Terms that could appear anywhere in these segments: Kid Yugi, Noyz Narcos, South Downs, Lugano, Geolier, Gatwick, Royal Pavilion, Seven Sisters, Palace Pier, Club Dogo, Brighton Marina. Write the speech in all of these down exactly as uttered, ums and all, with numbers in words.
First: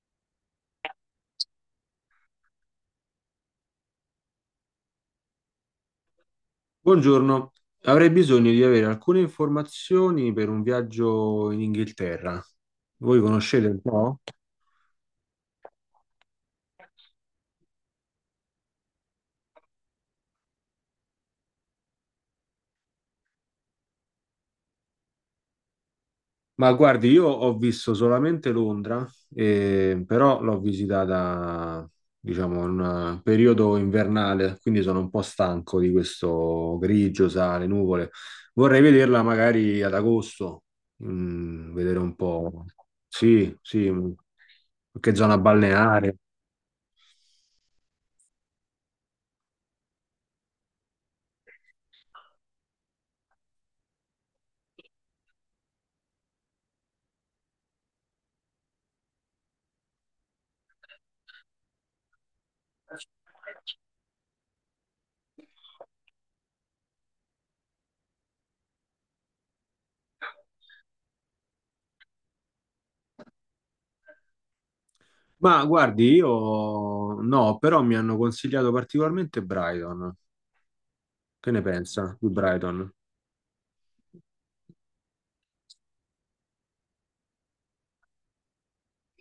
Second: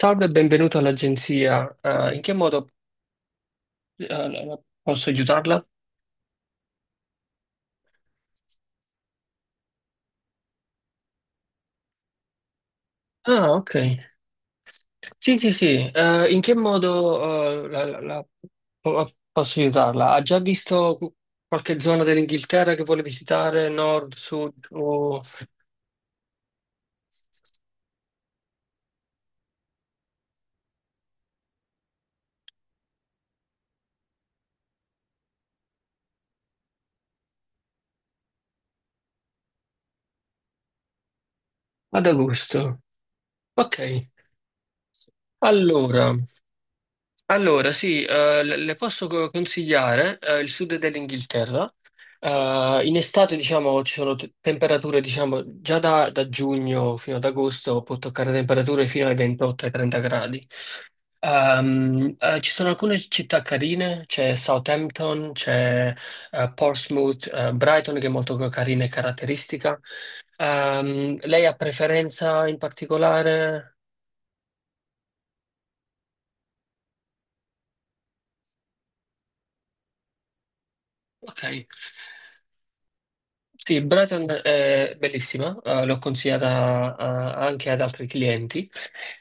Salve e benvenuto all'agenzia. Ah, in che modo eh, la- la- posso aiutarla? Buongiorno, avrei bisogno di avere alcune informazioni per un viaggio in Inghilterra. Voi Ah, conoscete ok. un po'? Sì, sì, sì. Eh, in che modo eh, la- la- la- po- posso aiutarla? Ha già visto cu- qualche zona dell'Inghilterra che vuole visitare, nord, sud o Ma guardi, io ho visto solamente Londra, eh, però l'ho visitata, diciamo, in un periodo invernale, quindi sono un po' stanco di questo grigio, sale, nuvole. Vorrei vederla magari ad agosto, mm, vedere ad un po'. agosto? Sì, Ok. sì, mm, qualche zona Allora. balneare. Allora, sì, eh, le le posso co- consigliare eh, il sud dell'Inghilterra. Eh, in estate, diciamo, ci sono t- temperature, diciamo, già da, da giugno fino ad agosto può toccare temperature fino ai ventotto ai trenta gradi. Ehm, eh, ci sono alcune città carine, c'è Southampton, c'è eh, Portsmouth, eh, Brighton che è molto carina e caratteristica. Ehm, lei ha preferenza in particolare? Ma guardi, io no, però mi hanno consigliato particolarmente Brighton. Ok. Che ne pensa di Brighton? Sì, Brighton è bellissima, eh, l'ho consigliata eh, anche ad altri clienti.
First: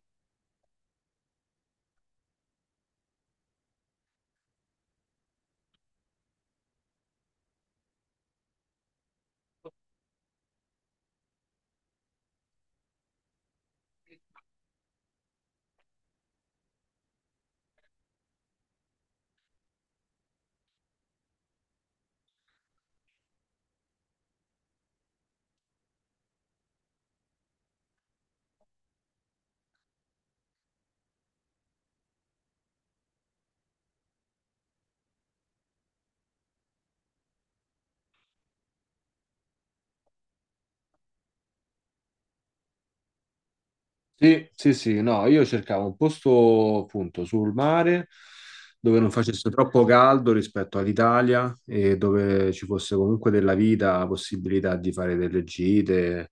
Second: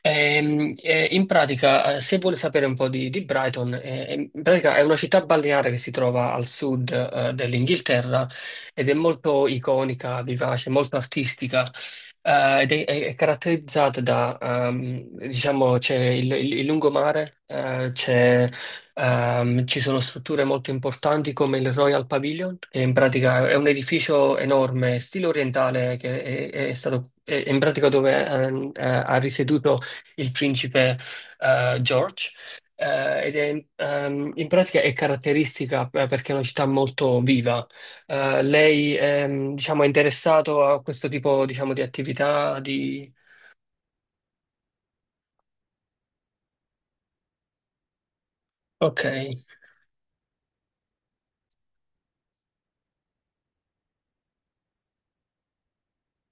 Ehm, eh, in pratica, eh, se vuole sapere un po' di, di Brighton, eh, eh, in pratica è una città balneare che si trova al sud, eh, dell'Inghilterra ed è molto iconica, vivace, molto artistica. Eh, ed è, è- è caratterizzata da, ehm, diciamo, c'è il, il- il lungomare, eh, c'è, ehm, ci sono strutture molto importanti come il Royal Pavilion, che in pratica è un edificio enorme, stile orientale, che è, è stato, è- è in pratica dove ehm, eh, ha risieduto il principe eh, George, eh, ed è ehm, in pratica è caratteristica eh, perché è una città molto viva. Eh, lei, ehm, diciamo, è interessato a questo tipo, diciamo, di attività di. Sì, sì, sì, no, io cercavo un posto appunto sul mare dove Ok. non facesse troppo caldo rispetto all'Italia e dove ci fosse comunque della vita, la possibilità di fare delle gite.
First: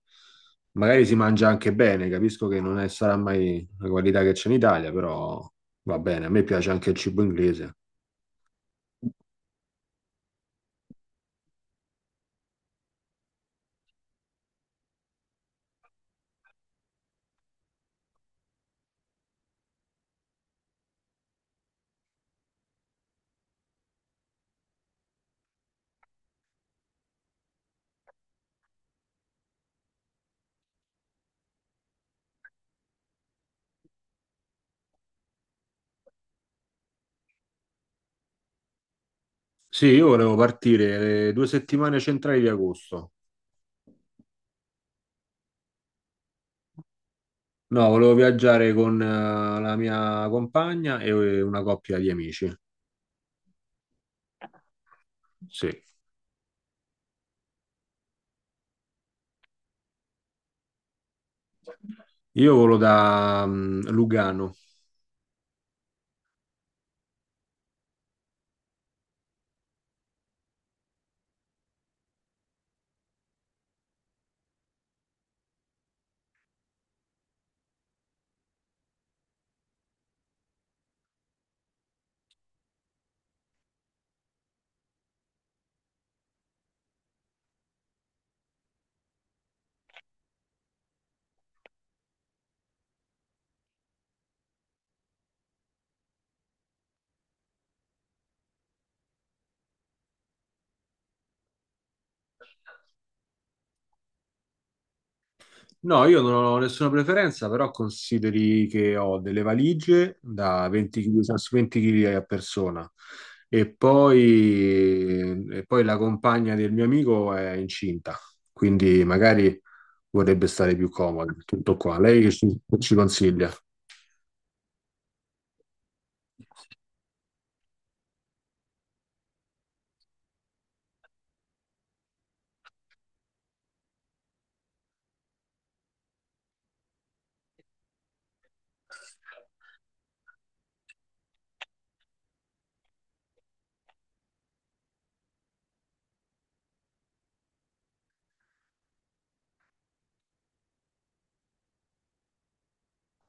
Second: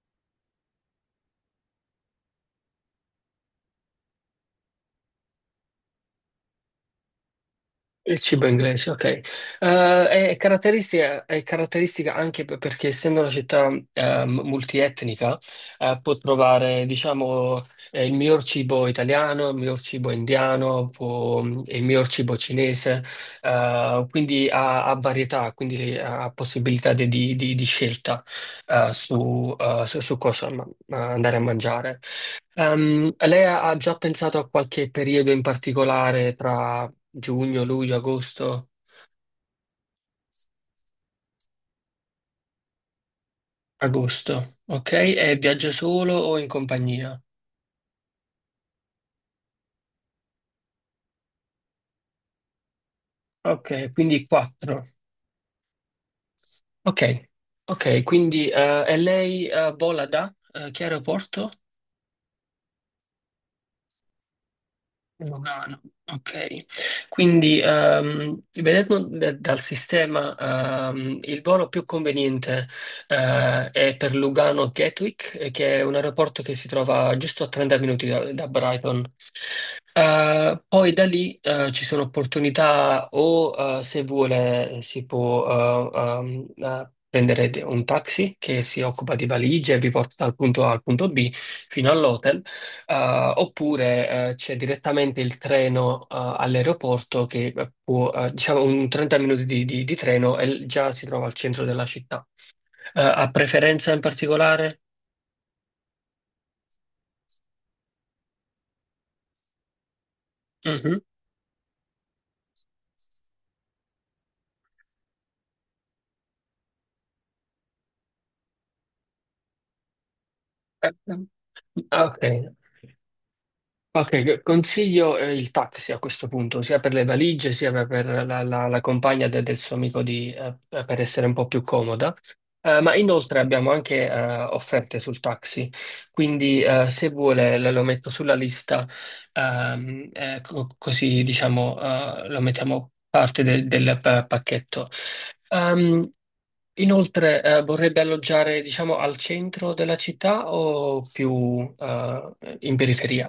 Magari si mangia anche bene, capisco che non è- sarà mai la qualità che c'è in Italia, però va bene, a me piace anche il cibo inglese. Il cibo inglese, ok. Eh, è caratteristica, è caratteristica anche per- perché essendo una città eh, m- multietnica, eh, può trovare, diciamo, eh, il miglior cibo italiano, il miglior cibo indiano, può- il miglior cibo cinese, eh, quindi ha, ha varietà, quindi eh, ha possibilità di, di- di- di scelta eh, su, eh, su- su cosa ma- ma andare a mangiare. Ehm, lei ha ha già pensato a qualche periodo in particolare? Giugno, luglio, agosto, Sì, io volevo partire le due settimane centrali di agosto. agosto, ok? E viaggia solo o in compagnia? No, volevo viaggiare con eh, la mia compagna e eh, una coppia di amici. Ok, quindi quattro. Sì. Ok, ok, quindi eh, e lei eh, vola da eh, che aeroporto? Io volo da mm, Lugano. Lugano, ok. Quindi, ehm, vedendo da- dal sistema, ehm, il volo più conveniente eh, è per Lugano Gatwick, eh, che è un aeroporto che si trova giusto a trenta minuti da, da Brighton. Eh, poi da lì, eh, ci sono opportunità o, eh, se vuole, si può, eh, ehm, eh, prendere de- un taxi che si occupa di valigie e vi porta dal punto A al punto B fino all'hotel, eh, oppure eh, c'è direttamente il treno eh, all'aeroporto che eh, può, eh, diciamo, un trenta minuti di, di- di treno e l- già si trova al centro della città. Eh, ha preferenza in particolare? No, io non ho nessuna preferenza, però consideri che ho delle valigie da Mhm. venti chili, a venti chili a persona. E poi, e poi la compagna del mio amico è incinta, quindi magari vorrebbe stare più Eh, comoda. Tutto qua. Lei ok. che ci, ci consiglia? Ok, consiglio eh, il taxi a questo punto, sia per le valigie, sia per per la, la- la compagna de- del suo amico di, eh, per essere un po' più comoda. Eh, ma inoltre abbiamo anche eh, offerte sul taxi, quindi eh, se vuole le- lo metto sulla lista, ehm, eh, co- così diciamo eh, lo mettiamo parte del, del pa- pacchetto. Ehm, Inoltre eh, vorrebbe alloggiare, diciamo, al centro della città o più eh, in periferia?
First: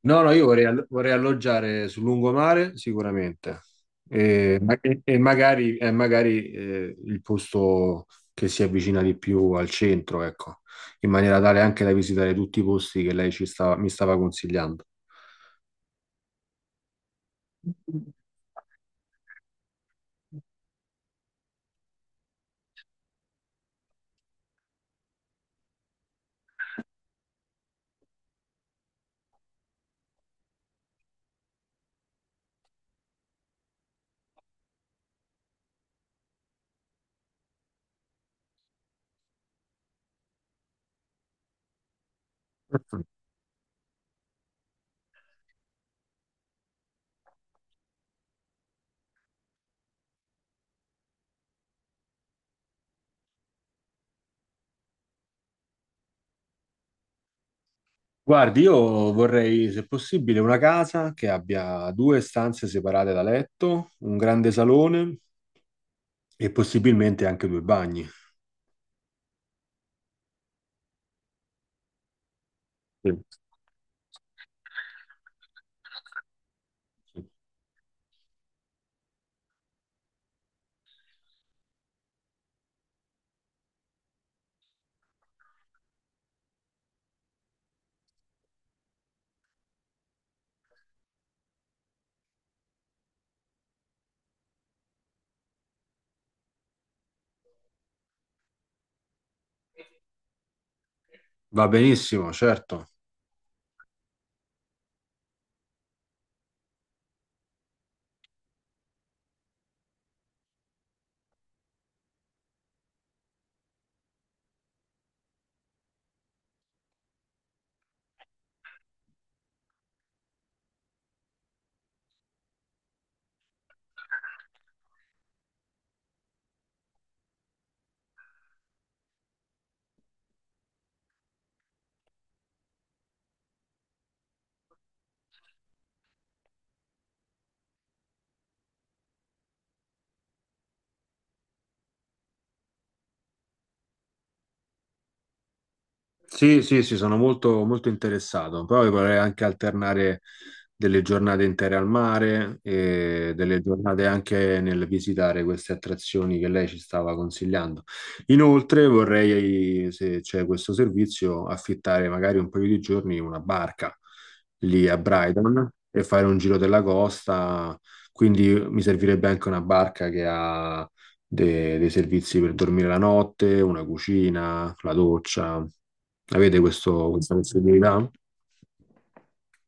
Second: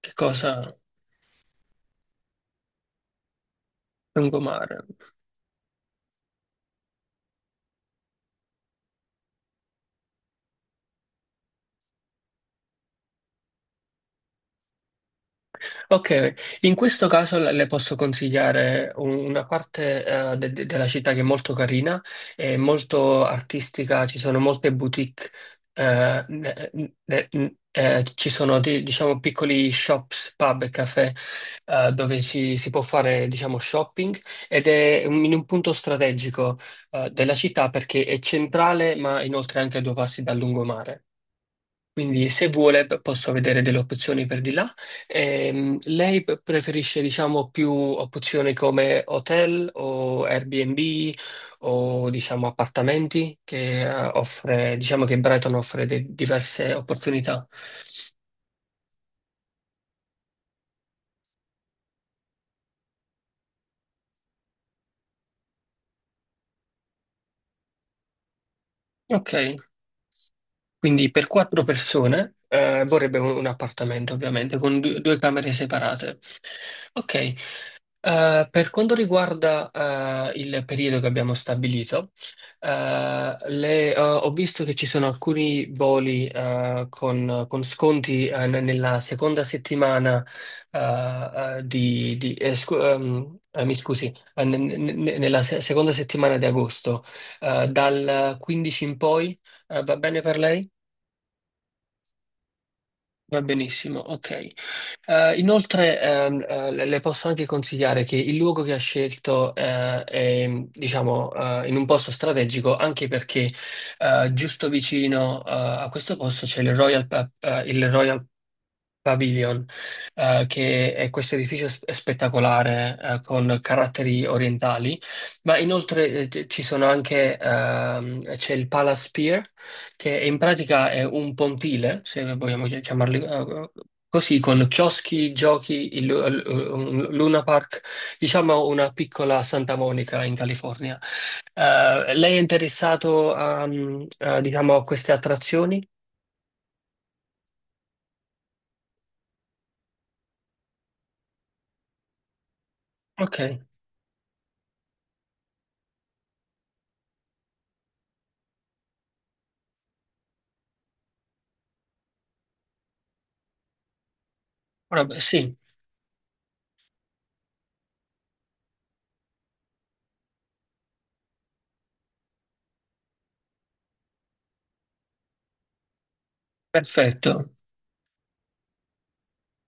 Che No, no, io vorrei, cosa? all- vorrei alloggiare sul lungomare sicuramente e, ma- Lungomare. e magari, e magari eh, il posto che si avvicina di più al centro, ecco, in maniera tale anche da visitare tutti i posti che lei ci stava- mi stava consigliando. Ok, in questo caso le le posso consigliare un- una parte eh, de- de- della città che è molto carina, è molto artistica, ci sono molte boutique, eh, ne- ne- ne- eh, ci sono di- diciamo piccoli shops, pub e caffè, eh, dove si, si può fare, diciamo, shopping ed è un- in un punto strategico eh, della città perché è centrale ma inoltre anche a due passi dal lungomare. Quindi se vuole p- Perfetto. posso vedere delle opzioni per di là. Ehm, lei p- preferisce, diciamo, più opzioni come hotel o Airbnb o, diciamo, appartamenti che eh, offre, diciamo, che Brighton offre de- diverse opportunità. Guardi, io vorrei, se possibile, una casa che abbia due stanze separate da letto, un grande salone e possibilmente anche due bagni. Ok, quindi per quattro persone eh, Sì. vorrebbe un, un appartamento, ovviamente, con du- due camere separate. Ok. Eh, per quanto riguarda eh, il periodo che abbiamo stabilito, eh, le- eh, ho visto che ci sono alcuni voli eh, con, con sconti eh, n- nella seconda settimana eh, eh, di, di- eh, scu- ehm, eh, mi scusi, eh, n- n- n- nella se- seconda settimana di agosto, eh, dal quindici in poi, eh, va bene per lei? Va benissimo, certo. Va benissimo, ok. Eh, inoltre ehm, eh, le le posso anche consigliare che il luogo che ha scelto eh, è, diciamo, eh, in un posto strategico, anche perché eh, giusto vicino eh, a questo posto c'è il Royal, Pa- eh, il Royal Pavilion, eh, che è questo edificio s- spettacolare, eh, con caratteri orientali, ma inoltre eh, c- ci sono anche, ehm, c'è il Palace Pier, che in pratica è un pontile, se vogliamo chi- chiamarli, eh, così, con chioschi, giochi, il, lu- l- un Luna Park, diciamo una piccola Santa Monica in California. Eh, lei è interessato a, mm, a, diciamo, a queste attrazioni? Sì, sì, sì, sono molto, molto interessato. Poi vorrei anche alternare delle giornate intere al mare e Ok, delle giornate anche nel visitare queste attrazioni che lei ci stava consigliando. Inoltre vorrei, se c'è questo servizio, affittare magari un paio di giorni una barca lì a vabbè, sì, Brighton e fare un giro della costa. Quindi mi servirebbe anche una barca che ha de- dei servizi per dormire la notte, una cucina, la doccia. Avete questo- questa perfetto. possibilità?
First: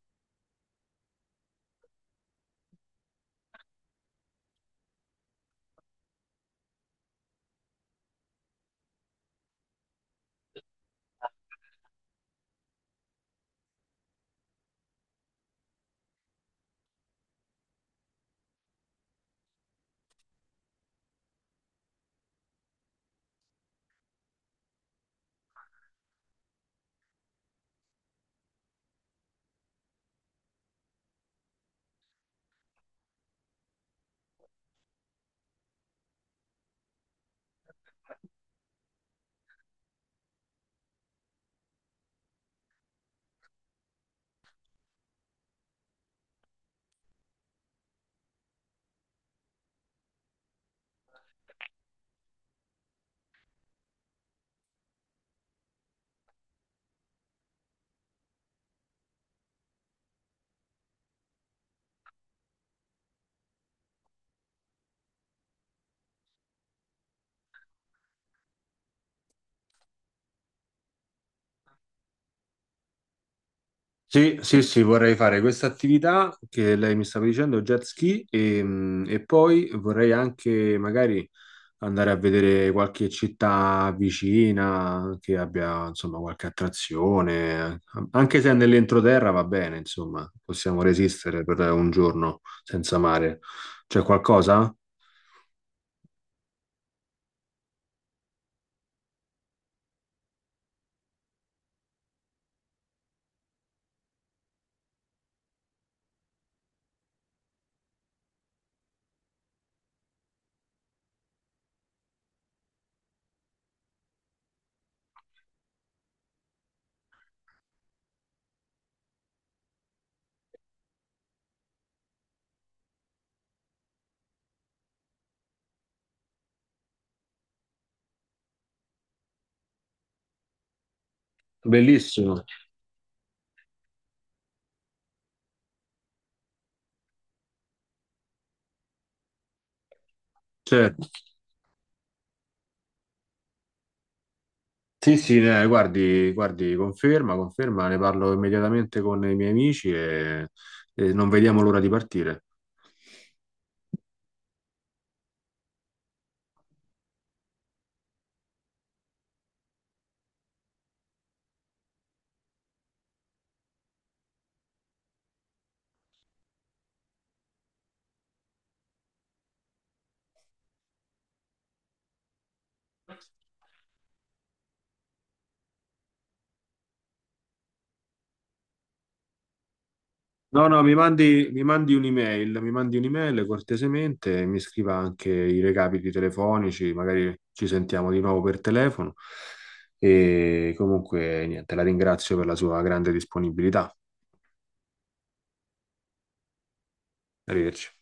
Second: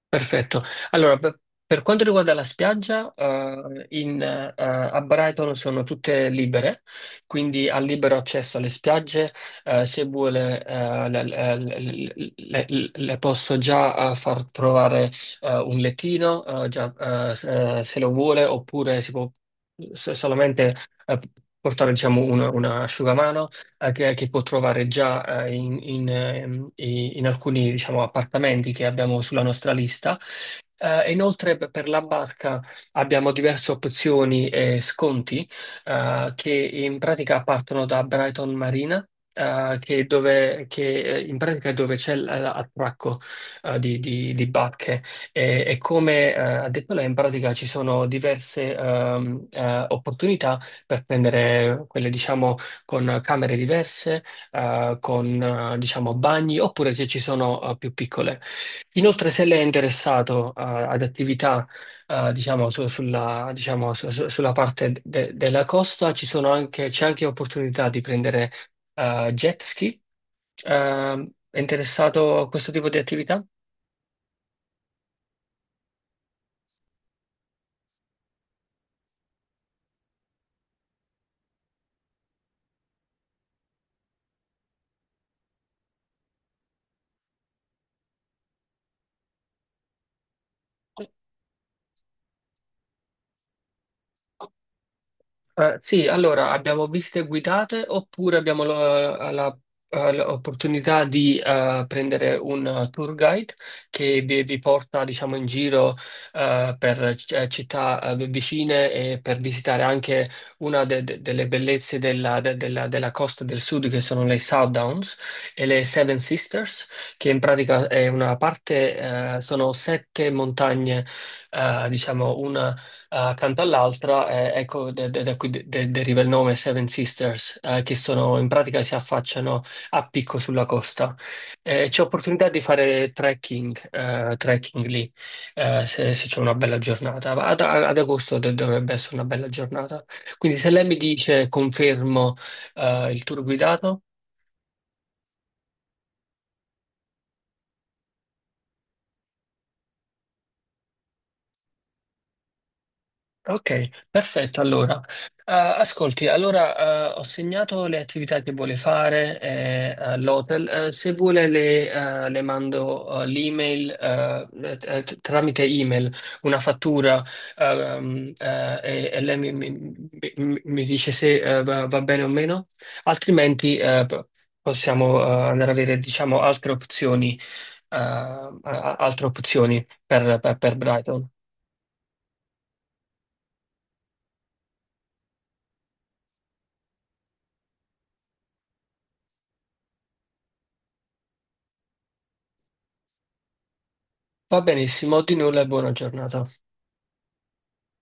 Perfetto. Allora, per per quanto riguarda la spiaggia, eh, in, eh, a Brighton sono tutte libere, quindi ha libero accesso alle spiagge. Eh, se vuole, eh, le, le- le- le- le posso già eh, far trovare eh, un lettino, eh, già, eh, se se lo vuole, oppure si può so- solamente eh, portare, diciamo, un, un asciugamano eh, che, che può trovare già eh, in, in, ehm, i- in alcuni, diciamo, appartamenti che abbiamo sulla nostra lista. Eh, e inoltre per per la barca abbiamo diverse opzioni e sconti eh, che in pratica partono da Brighton Marina. Eh, che è dove, che eh, In pratica è dove c'è l- l'attracco eh, di, di- di barche e, e come eh, ha detto lei in pratica ci sono diverse ehm, eh, opportunità per prendere quelle, diciamo, con camere diverse, eh, con eh, diciamo bagni, oppure se ci sono eh, più piccole. Inoltre, se lei è interessato eh, ad attività eh, diciamo, su- sulla, diciamo, su- su- sulla parte de- della costa, ci sono anche, c'è anche opportunità di prendere eh, jet ski. Eh, è interessato a questo tipo di attività? Sì, sì, sì, vorrei fare questa attività che lei mi stava dicendo, jet ski, e, mh, e poi vorrei anche magari andare a vedere qualche città vicina che abbia, insomma, qualche attrazione, anche se è nell'entroterra va bene, insomma, possiamo resistere per un giorno senza mare. C'è qualcosa? Eh, sì, allora abbiamo visite guidate oppure abbiamo la- eh, la- eh, l'opportunità di eh, prendere un eh, tour guide che vi, vi porta, diciamo, in giro eh, per eh, città eh, vicine e per visitare anche una de- de- delle bellezze della, de- della- della costa del sud che sono le South Downs e le Seven Sisters, che in pratica è una parte, eh, sono sette montagne, eh, diciamo, una accanto all'altra, eh, ecco de- de- da cui de- de- deriva il nome Seven Sisters, eh, che sono, in pratica, si affacciano a picco sulla costa. Eh, c'è Bellissimo. opportunità di fare trekking, eh, trekking lì, eh, se, se c'è una bella giornata. Ad, ad agosto de- dovrebbe essere una bella giornata. Quindi se lei mi Certo. dice confermo, eh, il tour guidato. Sì, sì, eh, guardi, guardi, conferma, conferma, ne parlo immediatamente con i miei amici e, e non vediamo l'ora di partire. Ok, perfetto. Allora. Eh, ascolti, allora eh, ho segnato le attività che vuole fare eh, all'hotel. Eh, se vuole le, eh, le mando eh, l'email, eh, eh, t- tramite email, una fattura, ehm, eh, e, e lei mi, mi- mi- mi dice se eh, va, va bene o meno, altrimenti eh, p- possiamo eh, andare a vedere, diciamo, altre opzioni, eh, a- a- altre opzioni per per- No, per no, mi Brighton. mandi, mi mandi un'email, mi mandi un'email cortesemente, mi scriva anche i recapiti telefonici, magari ci sentiamo di nuovo per telefono e comunque niente, la ringrazio per la sua grande disponibilità. Va benissimo, di nulla e buona giornata. Arrivederci.